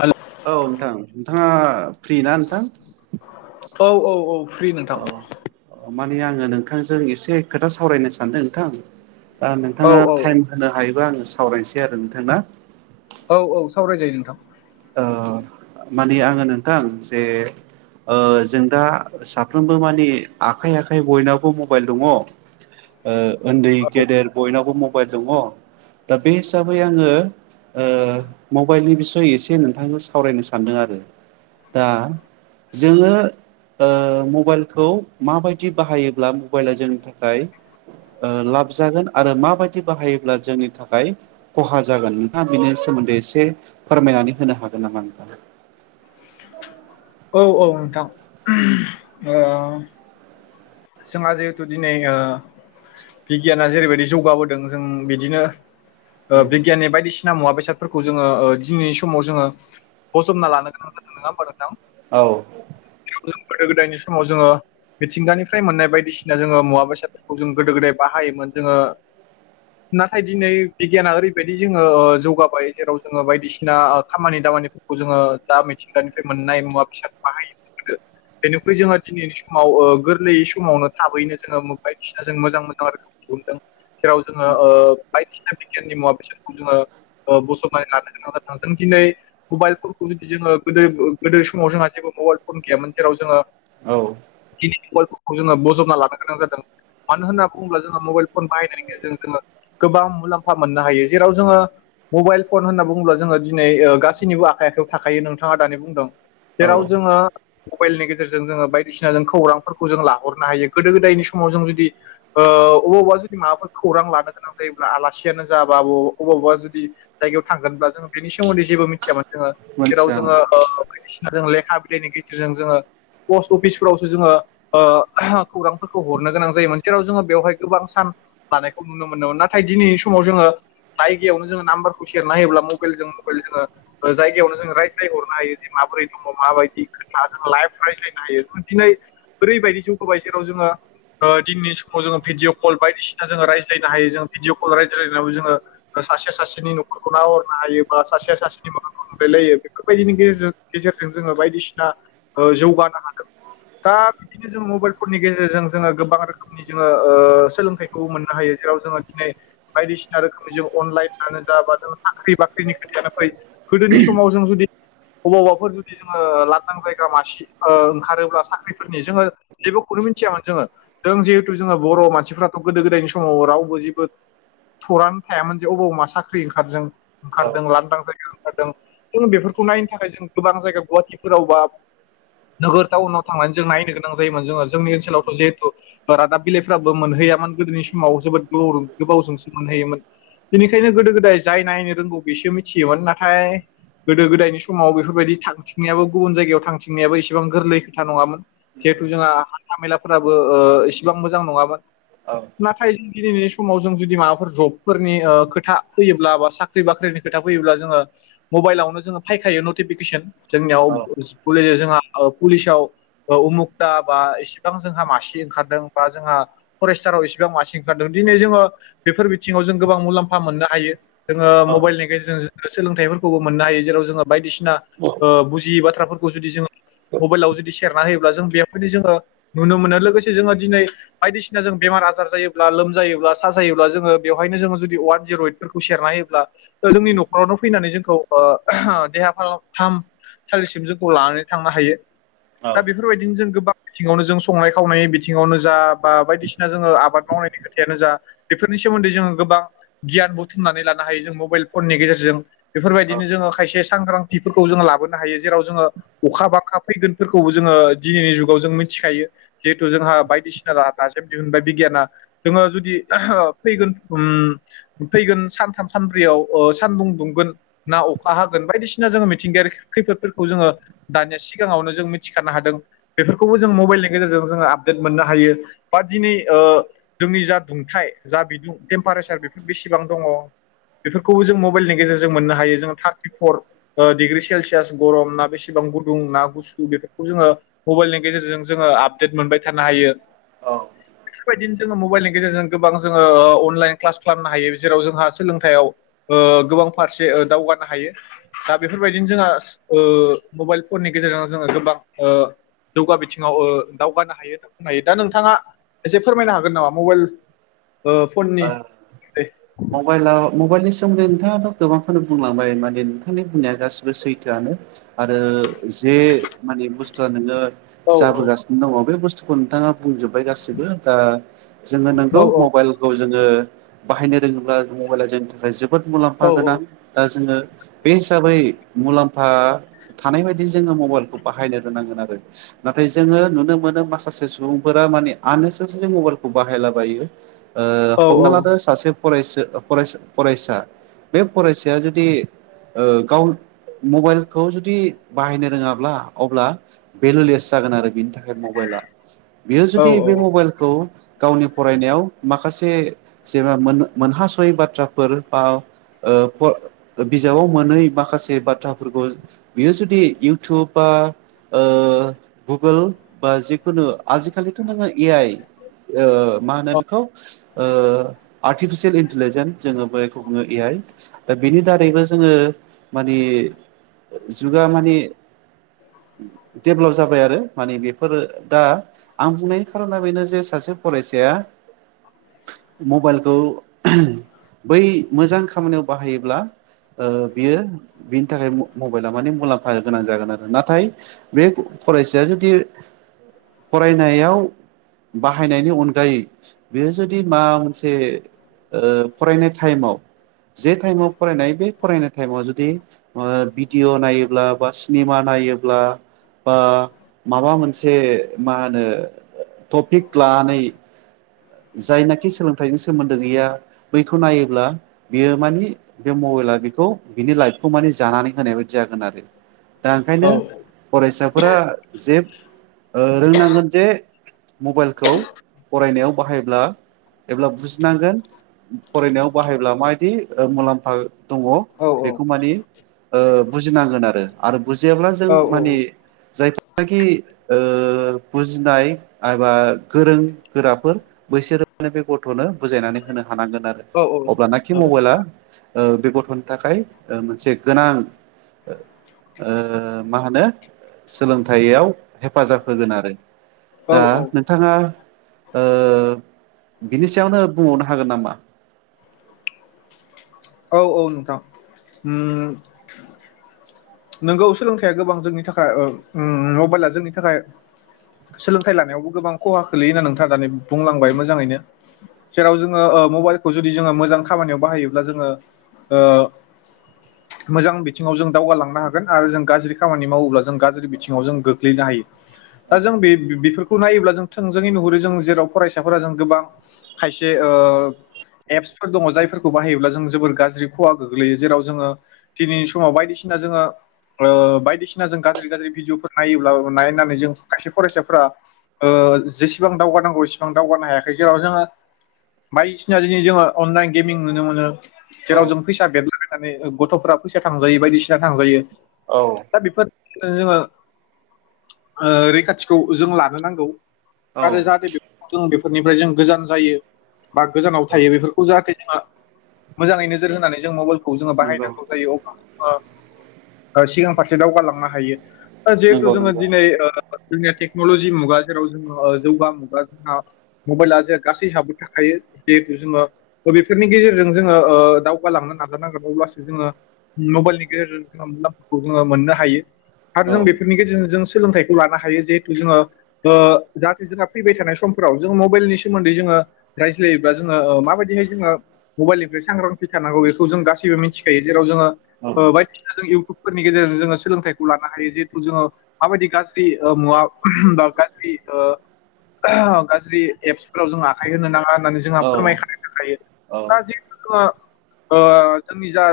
हेल' औ नोंथां नोंथाङा फ्रि ना नोंथां औ औ औ फ्रि नोंथां औ माने आङो नोंथांजों एसे खोथा सावरायनो सानदों नोंथां दा औ नोंथाङा औ टाइम होनो हायोबा आङो सावरायनोसै आरो नोंथां ना औ औ सावरायजायो नोंथां ओ माने आङो नोंथां जे ओ जों दा साफ्रोमबो मानि आखाइ आखाइ बयनावबो मबाइल दङ। ओ उन्दै औ गेदेर बयनावबो म [unintelligible] दा बे हिसाबै आङो। ओ मबाइलनि बिसय एसे नोंथांनो सावरायनो सानदों आरो दा जोङो ओ मबाइलखौ माबायदि बाहायोब्ला मबाइल जोंनि थाखाय ओ लाब जागोन आरो माबायदि बाहायोब्ला जोंनि थाखाय खहा जागोन नोंथाङा बेनि सो मोन्दै एसे फारमायनानै होनो हागोन नामा नोंथां [inaudible] औ औ नोंथां [unintelligible] ओ जोंहा जिहेथु दिनै ओ बिगियाना जेरैबायदि जौगाबोदों जों बिदिनो ओ बिगियाननि बायदिसिना मुवा बेसाद फोरखौ जोङो दिनैनि समाव जोङो बजबना लानो गोनां जादों नङा होमबा नोंथां औ जों गोदो गोदायनि समाव जोङो मिथिंगानि फ्राइ मोननाय बायदिसिना जोङो मुवा बेसादफोरखौ जों गोदो गोदाय बाहायोमोन जोङो नाथाय दिनै बिगियाना ओरैबायदि जोङो जौगाबाय जेराव जोङो बायदिसिना खामानि दा खामानिफोरखौ जोङो दा मिथिगानिफ्राय मोननाय मुवा बेसादखौ बाहायो होदो बेनिख्रुय जोंहा दिनैनि समाव ओ गो गोरलै समावनो थाबैनो जोङो बायदिसिना जों मोजां मोजां रोखोमखौ हदों जेराव जोङो ओ बायदिसिना बिगियाननि मुवा बेसारखौ जोङो ओ बजबनानै लानो गोनां जों दिनै मबाइलफोरखौ जुदि जोङो गोदो गोदो समाव जोंहा जेबो मबाइल फन गैयामोन जेराव जोङो औ [unintelligible] जोङो बजबना लानो गोनां जादों मानो होनना बुङोब्ला जोङो मबाइल फन बाहायनायनि गेजेरजों जोङो गोबां मुलाम्फा मोननो हायो जेराव जोङो मबाइल फन होनना बुङोब्ला जोङो दिनै गासैनिबो आखाइ आखायाव थाखायो नोंथाङा दानि बुंदों औ जेराव जोङो मबाइलनि गेजेरजों जोङो बायदिसिना जों खौरां फोरखौ जों लाहरनो हायो गोदो गोदायनि समाव जों जुदि ओ अबावबा जुदि माबा खौरां लानो गोनां जायो जेब्ला आलासियानो जा [unintelligible] अबावबा जुदि जायगायाव थांगोनब्ला जों बिनि सोमोन्दैेबो मिथियामोन। जोङो जेराव मोनथियामोन जोङो ओ जों लेखा बिलाइनि गेजेरजों जोङो पस्ट अफिसफोरावसो जोङो ओ [unintelligible] खौरांफोरखौ हरनो गोनां जायोमोन जेराव जोङो बेवहाय गोबां सान लानायखौ नुनो मोनोमोन नाथाय दिनैनि समाव जोङो जायगायावनो जोङो नाम्बारखौ सेरना होयोब्ला मबेल जों मबेल जोङो जायगायावनो जों रायज्लायहरनो हायो जे मा माबरै दङ माबायदि खोथाजों लाइफ रायज्लायनो हायो जों दिनै ओरैबायदि जौगोबाय जेराव जोङो ओ दिनैनि समाव जोङो भिदिअ' कल बायदिसिना जोङो रायज्लायनो हायो जो भिडिअ' कल रायज्लायनायाव जोङो सासेया सासेनि न'खरखौ नाहरनो हायो बा सासेया सासेनि मोखांखौ नुलायलायो बेफोरबायदिनि गेजेरजों गेजेरजों जोङो बायदिसिना ओ जौगानो हादों दा बिदिनो जों मबाइलफोरनि गेजेरजों जोङो गोबां रोखोमनि जोङो ओ सोलोंथाइखौ मोननो हायो जेराव जोङो दिनै बायदिसिना रोखोमनि जों अनलाइनआनो जा बा जों साख्रि बाख्रिनि खोथायानो फै। गोदोनि समाव जों जुदि अबावबाफोर जुदि जोङो ओ लाथां जायगा मासि ओ ओंखारोब्ला साख्रिफोर जोङो जेबोखौनो मिथियामोन जोङो जों जिहेथु जोङो बर' मानसिफ्राथ' गोदो गोदायनि समाव रावबो जे बो थरां थायामोन जे अबाव मा साख्रि ओंखारजों औ ओंखारदों लांदां जायगा खारदों जों बेफोरखौ नायनो थाखाय जों गोबां जायगा गुवाहाटिफोराव बा नोगोर टाउनाव थांनानै जों नायनो गोनां जायोमोन जोङो जोंनि ओनसोलावथ' जिहेथु ओ रादाब बिलाइफोराबो मोनहैयामोन गोदोनि समाव जोबोद [unintelligible] गोबावजोंसो मोनहैयोमोन। बेनिखायनो गोदो गोदाय जाय नायनो रोंगौ बेसो मिथियोमोन नाथाय गोदो गोदायनि समाव बेफोरबायदि थांथिंनायाबो गुबुन जायगायाव थां थिंनायाबो इसिबां गोरलै खोथा नङामोन। जिहेथु जोंहा हान्था मेलाफोराबो ओ इसिबां मोजां नङामोन। औ नाथाय जों दिनै स समाव जों जुदि माबाफोर जबफोरनि ओ खोथा फोयोब्ला बा साख्रि बाख्रिनि खोथा फैयोब्ला जोङो म मबाइलावनो जोङो फाखायो नटिफिकेसन औ जोंनियाव जोंहा पुलिसाव। औ उमुगता बा एसेबां जोंहा मासि ओंखारदों बा जोंहा फरेस्टाराव इसेबां मासि ओंखारदों दि। दिनै जोङो बेफोर बिथिङाव जों गोबां मुलाम्फा मोननो हायो जोङो मबाइलनि गेजेरजों जो सोलोंथाइफोरखौबो मोननो हायो जेराव जोङो बायदिसिना ओ बुजियै बाथ्राफोरखौ जुदि जोङो। मबाइलाव जुदि। सेरना होयोब्ला जों बेयाफोरनि जोङो नुनो मोनो लोगोसे जोङो दिनै बायदिसिना जों बेमार आजार जायोब्ला लो लोमजायोब्ला साजायोब्ला जोङो बेवहायनो जोङो जुदि अवान जिर' इदफोरखौ सेरना होयोब्ला। जोंनि न'खरावनो फैनानै जोंखौ। ओ ओहो देहा फाहालम फाहाम सालिसिम जोंखौ लानानै थांनो हायो। औ दा बेफोरबायदिनो जों गोबां। बिथिङावनो जों संनाय खावनायनि बिथिङावनो जा बा बायदिसिना जोङो आबाद मावनायनि खोथायानो जा बेफोरनि। सोमोन्दै जोङो गोबां गियान बुथुमनानै लानो हायो जों मबाइल फननि गेजेरजों बेफोरबायदिनो औ जोङो खायसे। सांग्रांथिफोरखौ जोङो लाबोनो हायो जेराव जोङो अखा बाखखा फैगोन। फोरखौबो जोङो दिनैनि जुगाव जों मिथिखायो जिहेथु जोंहा बायदिसिना रा दाजेम दिहुनबाय बिगियाना। जोङो जुदि फैगोन उम फैगोन सानथाम सानब्रैयाव ओ सानदुं। दुंगोन ना अखा हागोन बायदिसिना जोङो मिथिंगायारि खैफोदफोरखौ जोङो दानिया सिगांआवनो। जों मिथि खानो हादों बेफोरखौबो जों मबाइलनि गेजेरजों। जोङो आपडेट मोननो हायो बा दिनै ओ जोंनि जा दुंथाइ जा बिदुं टेम्पारेसार। बेफोर बेसेबां दङ। बेफोरखौबो जों मबाइलनि गेजेरजों मोननो हायो जों थार्टिफर ओ डिग्रि सेलसियास गरम ना बेसेबां। गुदुं ना गुसु बेफोरखौ जोङो मबाइलनि गेजेरजों जोङो आपडेट मोनबाय थानो हायो। औ बेफोरबायदिनो। जोङो मबाइलनि गेजेरजों गोबां जोङो ओ अनलाइन क्लास खालामनो हायो जेराव जोंहा सोलोंथायाव ओ गो बां फारसे ओ दावगनो हायो दा बेफोरबायदिनो जोंहा ओ मबाइल फोरनि गेजेरजों। जोङो गोबां ओ जौगा बिथिङाव ओ दावगानो हायो होनना बुंनो हायो दा नोंथाङा। एसे फोरमायनो हागोन नामा मबाइल। ओ फननि मबाइला मबाइलनिस। सोमोन्दै नोंथाङाथ' गोबांखोनो बुंलांबाय माने नोंथांनि बुंनाया गासिबो सैथोआनो आरो। जे माने बुस्थुआ नोङो औ औ जाबोगासिनो दङ बे बुस्थुखौ नोंथाङा। बुंजोबबाय गासिबो दा जोङो नोंगौ औ मबाइल। जोङो बाहायनो रोङोब्ला मबाइला जोंनि थाखाय जोबोद मुलाम्फा औ गोनां दा जोङो। बे हिसाबै मुलाम्फा थानाय बायदि जोङो मबाइलखौ बाहायनो रोंनांगोन आरो। नाथाय जोङो नुनो मोनो माखासे सुबुंफोरा माने आनेसेलसेलि मबाइलखौ बाहायलाबायो। ओ औ हमना औ लादो सासे। फरायसो ओ फरायसा-फरायसा बे फरायसाया जुदि गाव। मबाइलखौ जुदि बाहायनो रोङाब्ला अब्ला भेलुलेस जागोन आरो बिनि थाखाय मबाइलआ बियो औ जुदि बे मबाइलखौ गावनि फरायनायाव माखासे जेनबा मोनहासय बाथ्राफोर बा ओ बिजाबाव मोनै माखासे बाथ्राफोरखौ बियो जुदि इउटुब बा बि ओ गुगोल बा जिेखुनु आजिखालिथ' नोङो ए आइ मा होनो बेखौ आर्टिफिसियेल इन्टेलिजेन्स जोङो बेखौ बुङो एआइ दा बेनि दारैबो जोङो ओ मानि जुगा मानिे देभलप जाबाय आरो माने बेफोरो दा आं बुंनायनि खारना बेनो जे सासे फरायसाया मबाइलखौ बै मोजां खामानियाव बाहायोब्ला बियो बिनि थाखाय मबाइल मानि मुलाम्फा गोनां जागोन आरो नाथाय बे फरायसाया जुदि फरायनायाव बाहायनायनि अनगायै बेयो जुदि मा मोनसे फरायनाय टाइमाव जे टाइमाव फरायनाय बे फरायनाय टाइमाव जुदि भिडिअ' नायोब्ला बा सिनेमा नाय नायोब्ला बा माबा मोनसे मा होनो टपिक लानानै जायनाखि सोलोंथाइनि सोमोन्दो गैया बैखौ नायोब्ला बियो मानि बे मबाइल आ बिखौ बिनि लाइफखौ मानि जानानै होनाय बायदि जागोन आरो दा ओंखायनो औ फरायसाफोरा जे रोंनांगोन जे मबाइलखौ फरायनायाव ब्ला बुजिनांगोन फरायनायाव बाहायब्ला माबायदि मुलाम्फा दंङ बेखौ मानि बुजिनांगोन आरो आरो बुजियाब्ला जों माने जायफोर नाखि बुजिनाय एबा गोरों गोराफोर बैसोरोनो बे गथ'नो बुजायनानै होनो हानांगोन आरो अब्लानाखि मबाइला बे गथ'ननि थाखाय मोनसे गोनां मा होनो सोलोंथाइयाव हेफाजाब होगोन आरो औ दा नोंथाङा ओ बिनि सायावनो बुंबावनो हागोन नामा औ औ नोंथां नोंगौ सोलोंथाइया गोबां जोंनि थाखाय मबाइला जोंनि थाखाय सोलोंथाइ लानायावबो गोबां खहा खोलैयो होनना नोंथाङा दानि बुंलांबाय मोजाङैनो जेराव जोंङो ओ मबाइलखौ जुदि जोंङो मोजां खामानियाव बाहायोब्ला जोंङो ओ मोजां बिथिंङाव जों दावगालांनो नो होन आरो जों गाज्रि खामानि मावोब्ला जों गाज्रि बिथिंङाव जों गोग्लैनो हायो दा जों बे बेफोरखौ नायोब्ला जों थोंजोङै नुहुरो जों जेराव फरायसाफोरा जों गोबां खायसे ओ एप्सफोर दंङ जायफोरखौ बाहायोब्ला जों जोबोर गाज्रि खहा गोग्लैयो जेराव जोंङो दिनैनि समाव बायदिसिना जोंङो ओ बायदिसिना जों गाज्रि गाज्रि भिडिअफोर नायोब्ला नायनानै जों खायसे फरायसाफोरा ओ जेसेबां दावगानांगौ एसिबां दावगानो हायाखै जेराव जोंङो बायदिसिना दिनै जोंङो अनलाइन गेमिं नुनो मोनो औ जेराव जों फैसा बेरलाबायनानै गथ'फ फैसा थांजायो बायदिसिना थांजायो औ दा बेफोर जोंङो रैखाथिखौ जों लानो नांगौ औ आरो जाहाथे जों बेफोरनिफ्राय जों गोजान जायो बा गोजानाव थायो बेफोरखौ जाहाथे जो मोजांङै नोजोर होनानै जों मबाइलखौ जोंङो नंगौ बाहायनांगौ जायो अ सिगां फारसे दावगालांनो हायो दा जिहेथु नंगौ जोंङो नंगौ दिनै जोंनिया टेक्नलजि मुगा जेराव जोंङो जौगा मुगा जोंहा मबाइला जे गासै ह हाबो थाखायो जिहेथु जोंङो बेफोरनि गेजेरजों जोंङो दावगालांनो नाजानांगोन अब्लासो जोंङो मबाइलनि गेजेरजों उम लामाखौ जोंङो मोननो हायो । आरो औ जों बेफोरनि गेजेरजों जों सोलोंथाइखौ लानो हायो जिहेथु जोंङो ओ जाहाथे जोंहा फैबाय थानाय सम फोराव जों मबाइलनि सोमोन्दै जोंङो रायज्लायोब्ला जोंङो माबायदिहाय जोंङो मबाइलनिफ्राय सांग्रांथि थानांगौ बेखौ जों गासैबो मिथिखायो जेराव जोंङो औ ओ बायदि जों इउटुबफोरनि गेजेरजों जोंङो सोलोंथाइखौ लानो हायो जिहेथु जोंङो माबायदि गाज्रि ओ मुवा गाज्रि ओ एप्सफोराव जों आखाइ होनो नांङा । होननानै जोंहा औ फोरमाय खानाय थाखायो औ दा जिहेथु जोंङो ओ जोंनि जा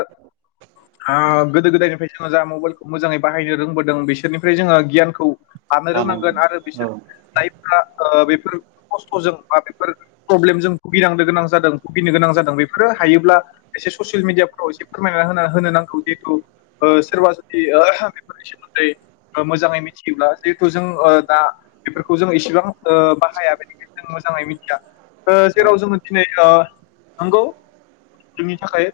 ओ गोदो गोदायनिफ्राय जोंङो जा मबाइलखौ मोजांङै बाहायनो रोंबोदों बिसोरनिफ्राय जोंङो गियानखौ लानो लानांगोन रोंनांगोन आरो बिसोर औ जायफोरा ओ बेफोर खस्थजों बा बेफोर प्रब्लेमजों भुगिनांनो गोनां जादों भुगिनो गोनां जादों बेफोरो थायोब्ला एसे ससियेल मिडियाफ्राव एसे फोरमायना होना होनो नांगौ जिहेतु सोरबा जुदि ओ बेफोरनि सोमोन्दै मोजांङै मिथियोब्ला जिहेथु जों ओ दा बेफोरखौ जों इसेबां ओ बाहाया बेनिखायनो जों मोजाङै मिथिया । ओ औ जेराव जोङो दिनै ओ नोंगौ जोंनि थाखाय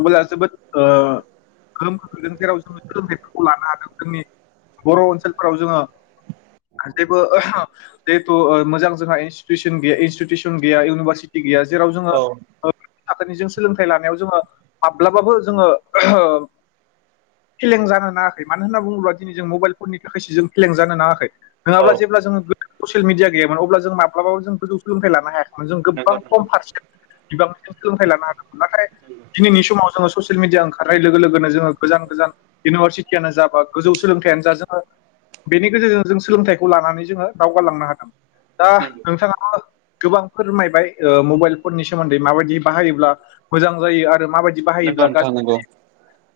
मबाइला जोबोद ओ गोहोम खोख्लैदों जेराव जोङो सोलोंथाइफोरखौ लानो हादों जोंनि बर' ओनसोलफ्राव जोङो जेबो जिहेथु मोजां जोंहा इनस्टिटिउसन गैया इनस्टिटिउसन गैया इउनिभारसिटि गैया जेराव जोङो औ थाखोनिजों सोलोंथाइ लानायाव जोङो माब्लाबाबो जोङो फेलें जानो नाङाखै मानो होनना बुङोब्ला दिनै जों मबाइल फननि थाखायसो जों फेलें जानो नाङाखै औ नोङाब्ला जेब्ला जोङो ससियेल मिडिया गैयामोन अब्ला जों माब्लाबाब जों गोजौ सोलोंथाइ लानो हायाखै जों गोबां नंगौ नंगौ खम फारसेन बिबां सोलोंथाइ लानो हादोंमोन नाथाय दिनैनि समाव जोङो ससियेल मिडिया ओंखारनाय लोगो लोगो जोङो गोजान गोजान इउनिभारसिटियानो जा बा गोजौ सोलोंथाइयानो जा जोङो बेनि गेजेरजों जों सोलोंथाइखौ लानानै जोङो दावगालांनो हागोन दा नोंथाङाबो गोबां फोरमायबाय ओ मबाइल फननि सोमोन्दै माबायदि बाहायोब्ला मोजां जायो आरो मा बाय नोंगौ नोंथां नोंगौ ।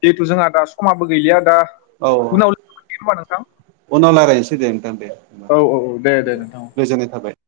जिहेथु जोंहा दा समाबो गैलिया दा औ उनाव लोगो मोनसिगोन होनबा नोंथां उनाव रायलायनोसै दे नोंथां दे औ औ औ दे नोंथां गोजोननाय थाबाय ।